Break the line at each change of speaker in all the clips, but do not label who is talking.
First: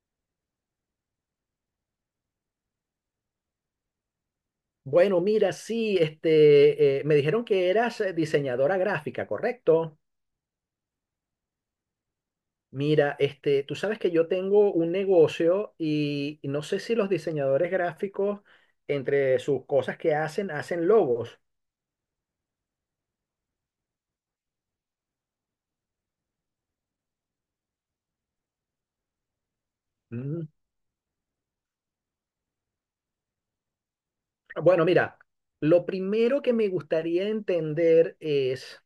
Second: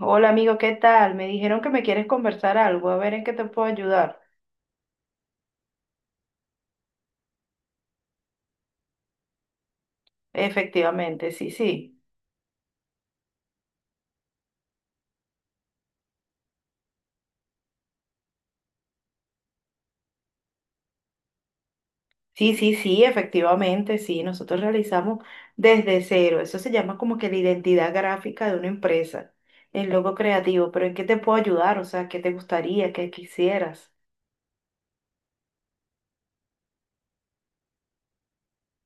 Hola amigo, ¿qué tal? Me dijeron que me quieres conversar algo, a ver en qué te puedo ayudar.
Bueno, mira, sí, me dijeron que eras diseñadora gráfica, ¿correcto?
Efectivamente, sí, sí.
Mira, tú sabes que yo tengo un negocio y no sé si los diseñadores gráficos, entre sus cosas que hacen, hacen logos.
Sí, sí, sí, efectivamente, sí. Nosotros realizamos desde cero. Eso se llama como que la identidad gráfica de una empresa, el logo
Mm.
creativo. Pero ¿en qué te puedo ayudar? O sea, ¿qué te gustaría? ¿Qué quisieras?
Bueno, mira, lo primero que me gustaría entender es,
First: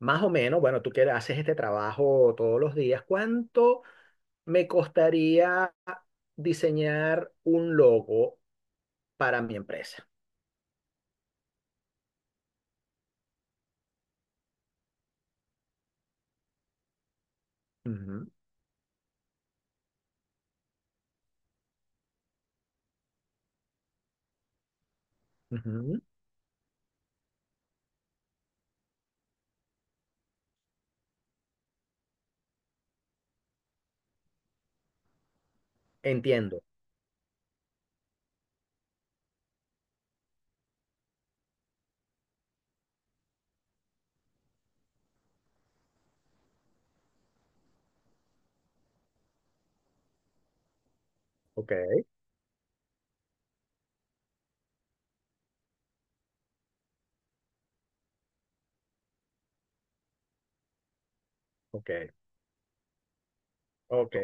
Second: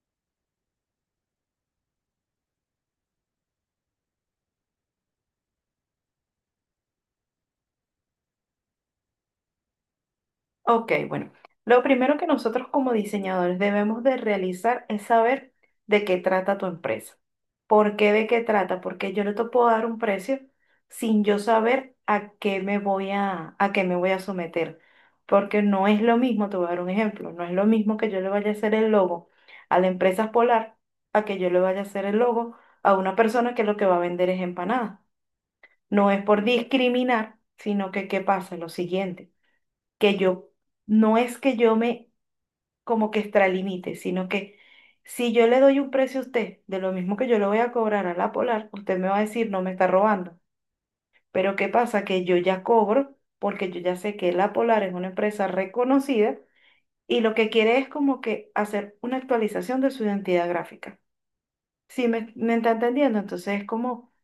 más o menos, bueno, tú que haces este trabajo todos los días, ¿cuánto me costaría diseñar un logo para mi empresa?
Ok, bueno, lo primero que nosotros como diseñadores debemos de realizar es saber de qué trata tu empresa. ¿Por qué de
Ujú.
qué trata? Porque yo no te puedo dar un precio sin yo saber a qué me voy a someter. Porque no es
Ujú.
lo mismo, te voy a dar un ejemplo, no es lo mismo que yo le vaya a hacer el logo a la empresa Polar a que yo le vaya a hacer el logo a una persona que lo que va a vender es empanadas. No es por
Entiendo.
discriminar, sino que qué pasa, lo siguiente que yo, no es que yo me como que extralimite, sino que si yo le doy un precio a usted de lo mismo que yo le voy a cobrar a la Polar, usted me va a decir, no me está robando. Pero ¿qué
Ok,
pasa? Que yo ya cobro porque yo ya sé que la Polar es una empresa reconocida y lo que quiere es como que hacer una actualización de su identidad gráfica.
ok,
¿Si me está entendiendo? Entonces es como,
ok.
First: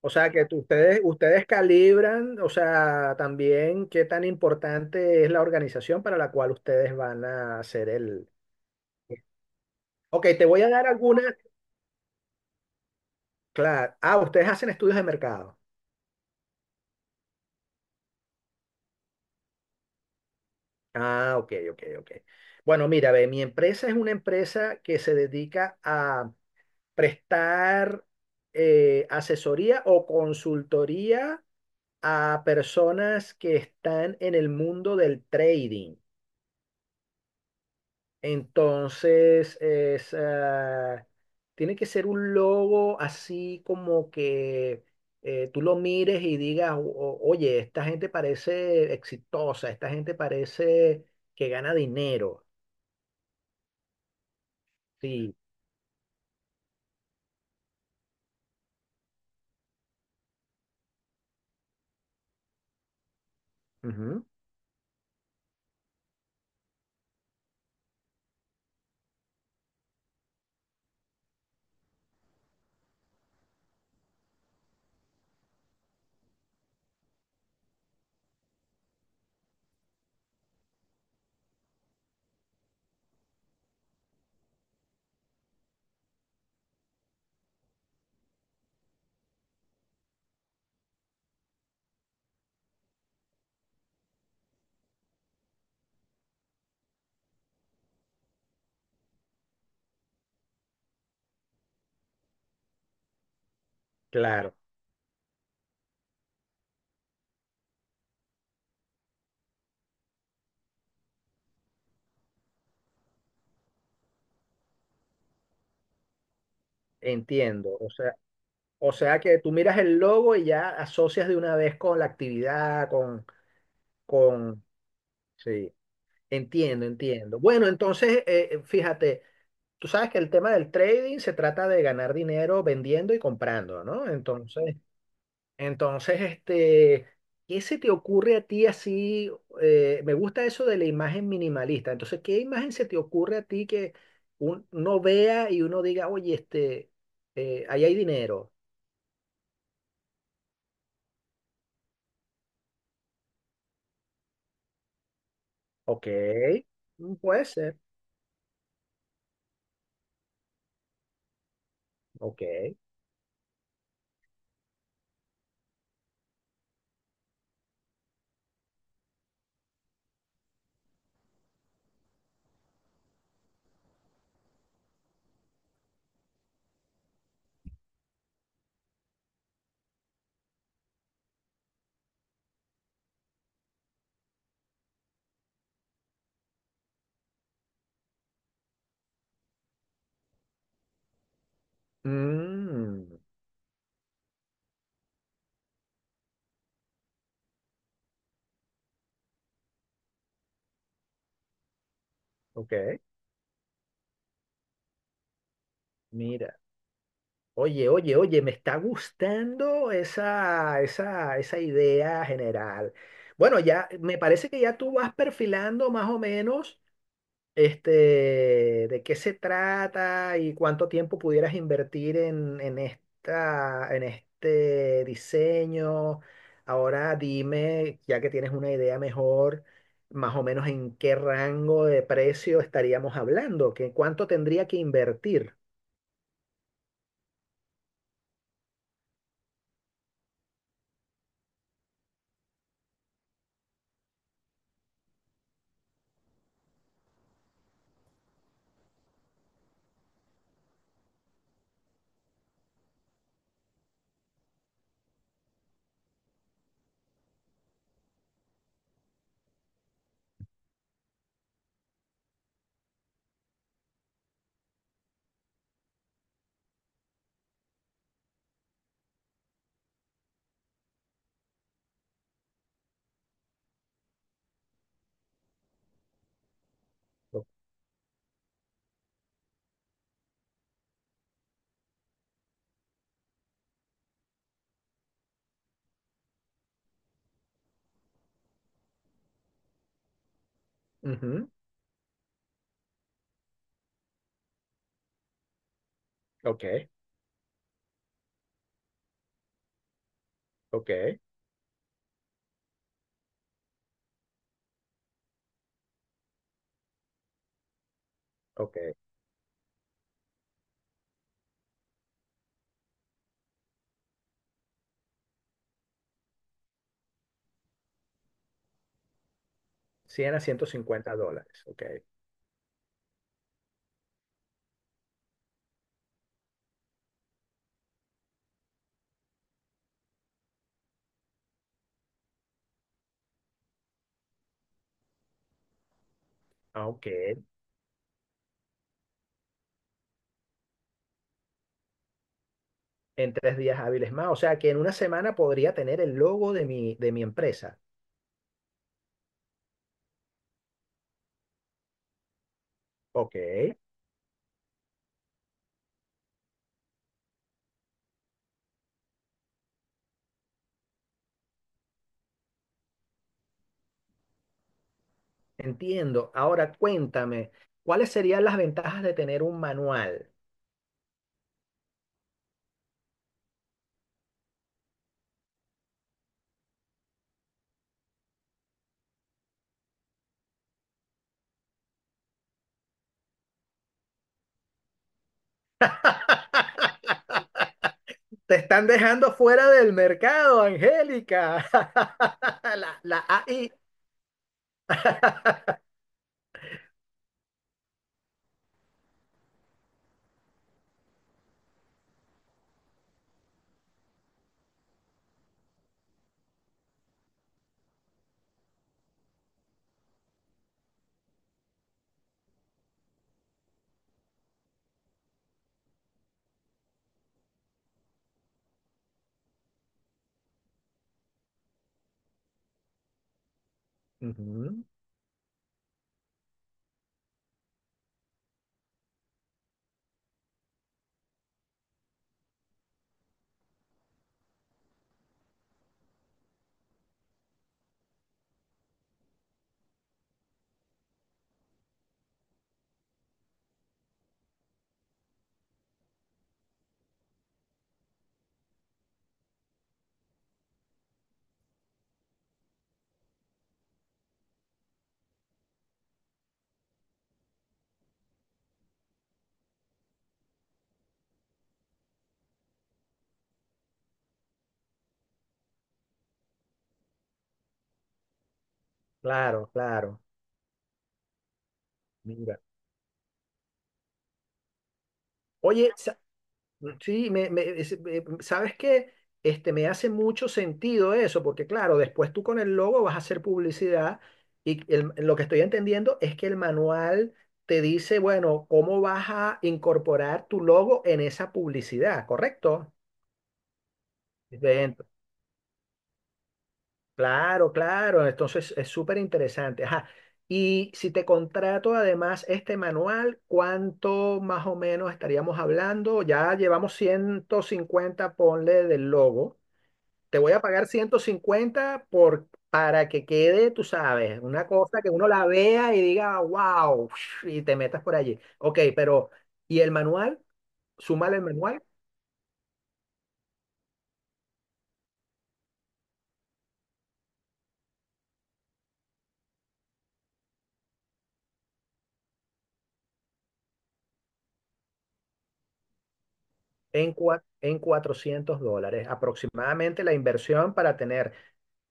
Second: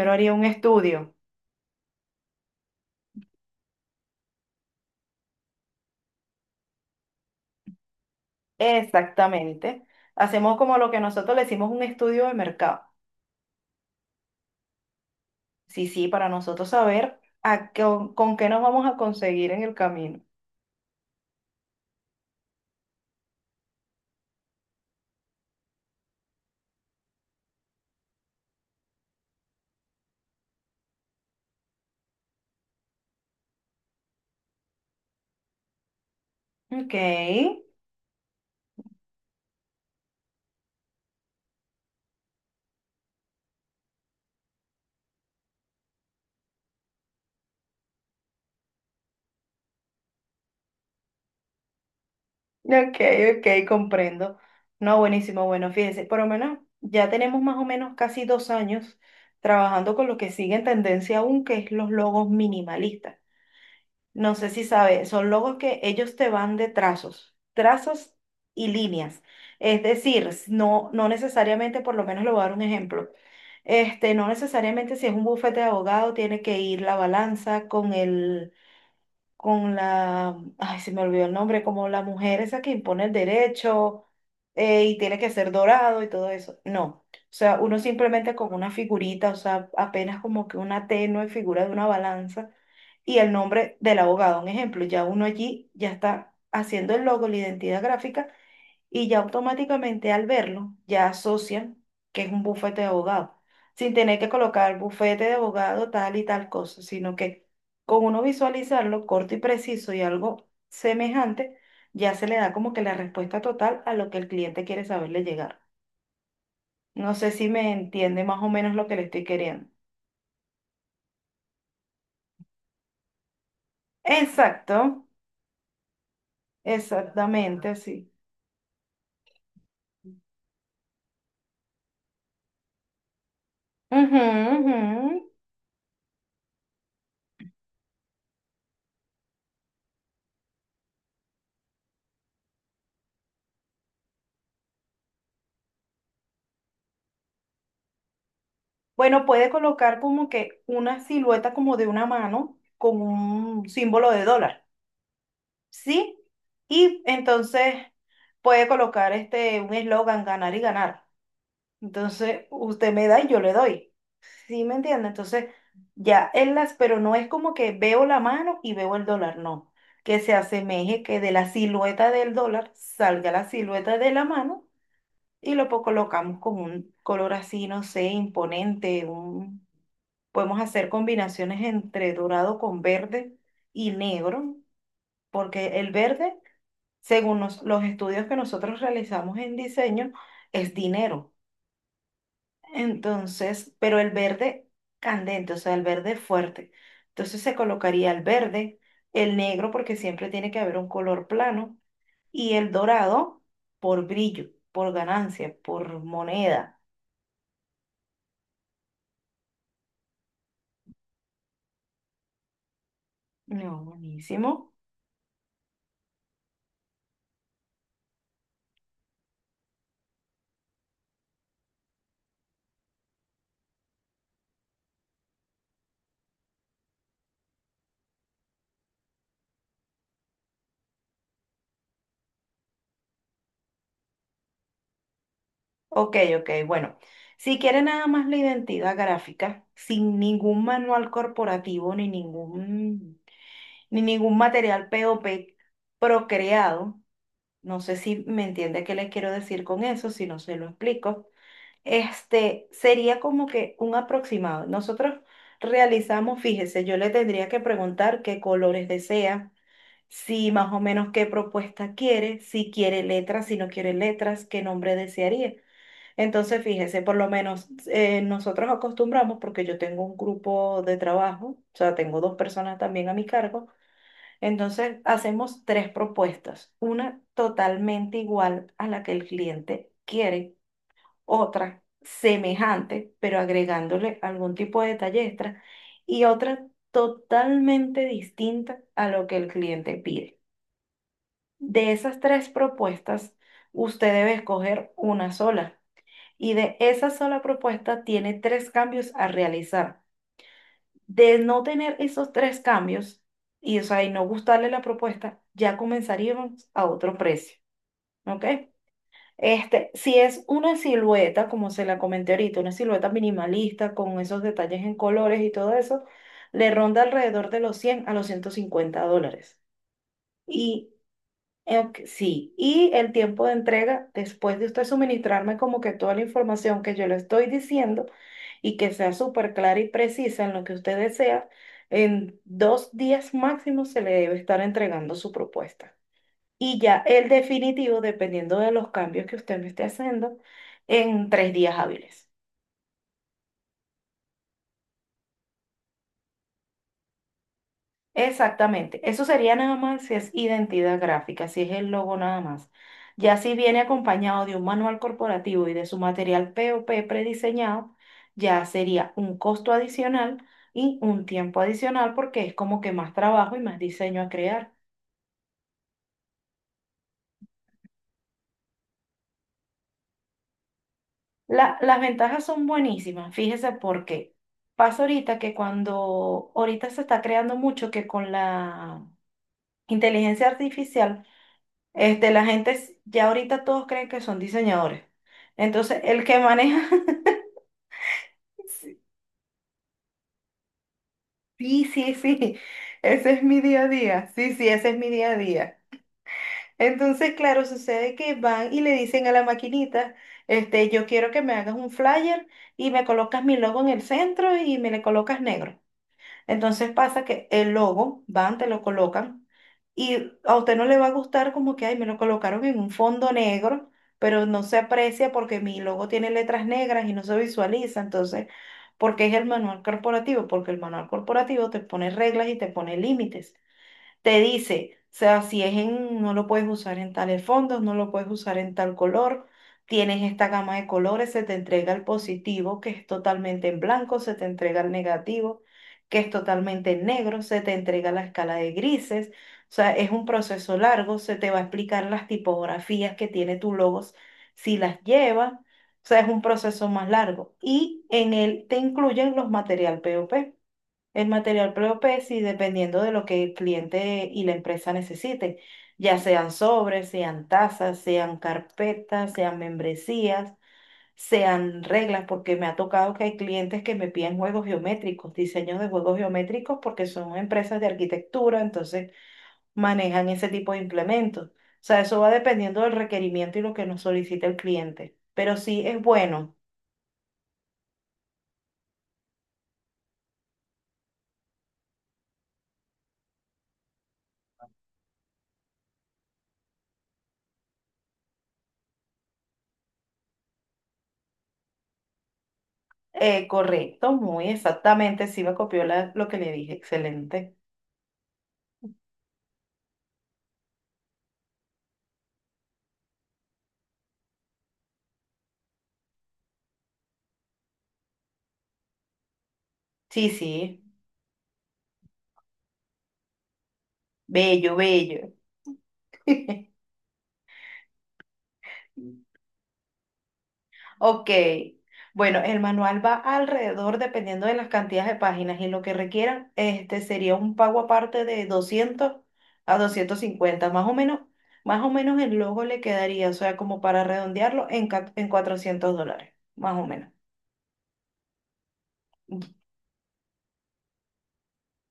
O sea
haría
que
un
tú- ustedes,
estudio.
ustedes calibran, o sea, también qué tan importante es la organización para la cual ustedes van a hacer el...
Exactamente.
Ok, te
Hacemos
voy a
como
dar
lo que
algunas.
nosotros le decimos un estudio de mercado.
Claro. Ah, ustedes hacen estudios de mercado.
Sí, sí, para nosotros saber a qué, con qué nos vamos a conseguir en el camino.
Ah, ok, ok, ok. Bueno, mira, ve, mi empresa es una empresa que se dedica a prestar asesoría o consultoría a personas que están en el mundo del trading.
Ok,
Entonces, es, ah, tiene que ser un logo así como que tú lo mires y digas, "Oye, esta gente parece exitosa, esta gente parece que gana dinero."
ok, ok, comprendo. No,
Sí,
buenísimo, bueno, fíjese, por lo menos ya tenemos más o menos casi 2 años trabajando con lo que sigue en tendencia aún, que es los logos minimalistas.
ujú,
No sé si sabe, son logos que ellos te van de trazos, trazos y líneas. Es decir, no, no necesariamente, por lo menos le voy a dar un ejemplo. Este, no necesariamente si es un bufete de abogado, tiene que ir la balanza con el, con la, ay, se me olvidó el nombre, como la mujer esa que impone el derecho, y tiene que ser dorado y todo eso. No, o sea, uno simplemente con una figurita, o sea, apenas como que una tenue figura de una balanza y el nombre del abogado, un ejemplo, ya uno allí ya está haciendo el logo, la identidad gráfica y ya automáticamente al verlo ya asocian que es un bufete de abogado, sin tener que
claro,
colocar bufete de abogado tal y tal cosa, sino que con uno visualizarlo corto y preciso y algo semejante, ya se le da como que la respuesta total a lo que el cliente quiere saberle llegar. No sé si me
entiendo.
entiende más o menos lo
O
que le
sea
estoy
que tú
queriendo.
miras el logo y ya asocias de una vez con la actividad, con,
Exacto,
sí. Entiendo, entiendo.
exactamente
Bueno,
así.
entonces, fíjate, tú sabes que el tema del trading se trata de ganar dinero vendiendo y comprando, ¿no?
Ujú,
Entonces,
ujú.
entonces, este, ¿qué se te ocurre a ti así? Me gusta eso de la imagen minimalista. Entonces, ¿qué imagen se te ocurre a ti que uno vea y uno diga, oye, ahí hay dinero?
Bueno, puede colocar como que una silueta como de una mano con un símbolo de dólar,
Ok,
¿sí? Y
mm, puede
entonces
ser,
puede colocar este un eslogan, ganar y ganar.
ok.
Entonces, usted me da y yo le doy. ¿Sí me entiende? Entonces, ya él las, pero no es como que veo la mano y veo el dólar, no. Que se asemeje que de la silueta del dólar salga la silueta de la mano y lo colocamos con un color así, no sé, imponente, un. Podemos hacer combinaciones entre dorado con verde y negro, porque el verde, según los estudios que nosotros realizamos en diseño, es dinero.
Mm,
Entonces, pero el verde candente, o sea, el verde fuerte. Entonces se colocaría el verde, el negro, porque siempre tiene que haber un color plano, y el
ok,
dorado por brillo, por ganancia, por
mira.
moneda.
Oye, me está gustando esa idea general. Bueno,
No,
ya me parece que
buenísimo.
ya tú vas perfilando más o menos este, de qué se trata y cuánto tiempo pudieras invertir en esta, en este diseño. Ahora dime, ya que tienes una idea mejor, más o menos en qué rango de precio estaríamos hablando, que cuánto tendría que invertir.
Ok, ok, bueno. Si quiere nada más la identidad gráfica, sin ningún manual corporativo ni ningún material POP procreado, no sé si me entiende qué le quiero decir con eso, si no se lo explico, este sería como que un aproximado. Nosotros realizamos, fíjese, yo le tendría que preguntar qué colores desea, si más o menos qué propuesta quiere, si quiere letras, si no quiere letras, qué nombre desearía. Entonces, fíjese, por lo menos nosotros acostumbramos, porque yo tengo un grupo de trabajo, o sea, tengo dos personas también a mi cargo, entonces hacemos tres propuestas, una totalmente igual a la que el cliente quiere, otra semejante, pero agregándole algún tipo de detalle extra, y otra totalmente distinta a lo que el cliente pide.
Ujú.
De esas tres propuestas, usted debe escoger una sola. Y
Ok,
de esa sola propuesta tiene tres cambios a realizar.
ok.
De no tener esos tres cambios y, o sea, y no gustarle la propuesta, ya comenzaríamos a otro precio. ¿Ok?
Ok.
Este, si es una silueta, como se la comenté ahorita, una silueta minimalista con esos detalles en colores y todo eso, le ronda alrededor de los 100 a los 150 dólares.
cien a ciento
Y,
cincuenta dólares. Ok.
ok. Sí, y el tiempo de entrega, después de usted suministrarme como que toda la información que yo le estoy diciendo y que sea súper clara y precisa en lo que usted desea, en 2 días máximo se le debe estar entregando su propuesta. Y ya el
Aunque
definitivo, dependiendo de los cambios que usted me esté haciendo, en 3 días hábiles.
en 3 días hábiles más. O sea que en una semana podría tener el logo de mi empresa.
Exactamente, eso sería nada más si es identidad gráfica, si es el logo nada más.
Ok.
Ya si viene acompañado de un manual corporativo y de su material POP prediseñado, ya sería un costo adicional y un tiempo adicional porque es como que más trabajo y más diseño a crear.
Entiendo. Ahora cuéntame, ¿cuáles serían las ventajas de tener un manual?
Las ventajas son buenísimas, fíjese por qué. Pasa ahorita que cuando ahorita se está creando mucho que con la inteligencia artificial. Este, la gente ya ahorita todos creen que son diseñadores. Entonces, el que maneja,
Te están dejando fuera del mercado, Angélica.
sí, sí, sí,
La
ese es mi
AI.
día a día. Sí, sí, ese es mi día a día. Entonces, claro, sucede que van y le dicen a la maquinita, este, yo quiero que me hagas un flyer y me colocas mi logo en el centro y me le colocas negro. Entonces pasa que el logo, van, te lo colocan y a usted no le va a gustar como que, ay, me lo colocaron en un fondo negro, pero no se aprecia porque mi logo tiene letras negras y no se visualiza. Entonces, ¿porque es el manual corporativo? Porque el manual corporativo te pone reglas y te pone límites, te
Ujú.
dice, o sea, si es en, no lo puedes usar en tales fondos, no lo puedes usar en tal color, tienes esta gama de colores, se te entrega el positivo, que es totalmente en blanco, se te entrega el negativo, que es totalmente en negro, se te entrega la escala de grises, o sea, es un proceso largo, se te va a explicar las tipografías que tiene tu logos, si las lleva, o sea, es un proceso más largo. Y en él te incluyen los material POP. El material propio, sí, dependiendo de lo que el cliente y la empresa necesiten, ya sean sobres, sean tazas, sean carpetas, sean membresías, sean reglas, porque me ha tocado que hay clientes que me piden juegos geométricos, diseños de juegos geométricos, porque son empresas de arquitectura, entonces
Claro, claro.
manejan ese tipo de implementos. O sea, eso va
Mira.
dependiendo del requerimiento y lo que nos solicite el cliente. Pero sí
Oye,
es bueno,
sí, sabes que me hace mucho sentido eso, porque claro, después tú con el logo vas a hacer publicidad y lo que estoy entendiendo es que el manual te dice, bueno, cómo vas a incorporar tu logo en esa publicidad, ¿correcto?
correcto, muy
Dentro.
exactamente, sí me copió lo que le dije, excelente.
Claro, claro, entonces es súper interesante. Ajá. Y si te contrato además este manual, ¿cuánto más o menos estaríamos hablando? Ya llevamos 150 ponle del logo.
Sí,
Te voy a
sí,
pagar 150 por, para que quede, tú sabes, una
bello,
cosa que uno
bello.
la vea y diga, wow, y te metas por allí. Ok, pero, ¿y el manual?
Ok,
Súmale el manual
bueno, el manual va alrededor, dependiendo de las cantidades de páginas y lo que requieran, este sería un pago aparte de 200 a 250, más o menos el logo le quedaría, o sea, como para redondearlo en, en 400 dólares, más o menos.
en, en 400 dólares, aproximadamente la inversión para tener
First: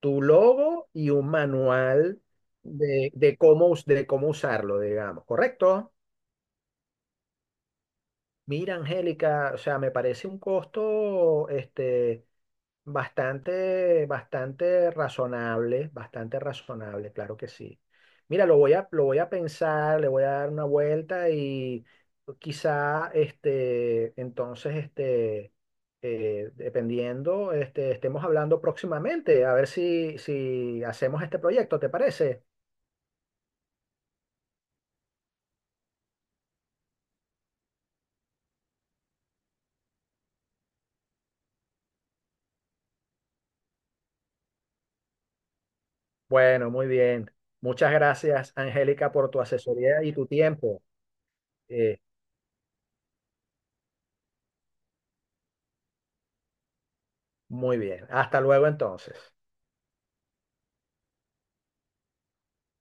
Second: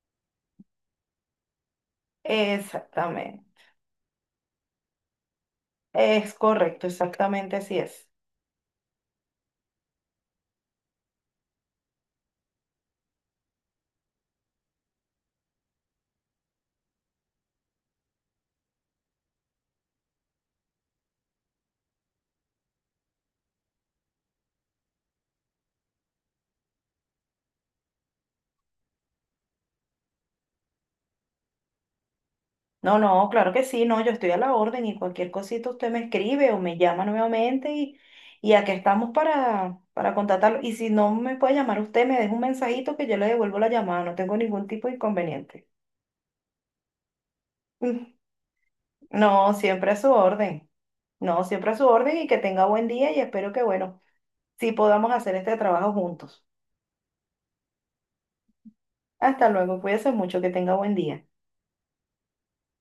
tu logo y un manual de
Exactamente,
cómo, de cómo usarlo, digamos, ¿correcto?
es correcto, exactamente así es.
Mira, Angélica, o sea, me parece un costo, este. Bastante, bastante razonable, claro que sí. Mira, lo voy a pensar, le voy a dar una vuelta y quizá, dependiendo, estemos hablando próximamente, a ver si, si hacemos este proyecto, ¿te parece?
No, no, claro que sí, no, yo estoy a la orden y cualquier cosita usted me escribe o me llama nuevamente y aquí estamos para contactarlo. Y si no me puede llamar usted, me deja un mensajito que yo le devuelvo la llamada, no tengo ningún tipo de inconveniente.
Bueno, muy bien. Muchas
Mm,
gracias, Angélica, por tu
no, siempre a
asesoría
su
y tu
orden,
tiempo.
no, siempre a su
Eh,
orden y que tenga buen día y espero que, bueno, sí podamos hacer este trabajo juntos.
muy bien. Hasta luego, entonces.
Hasta luego, cuídese mucho, que tenga buen día.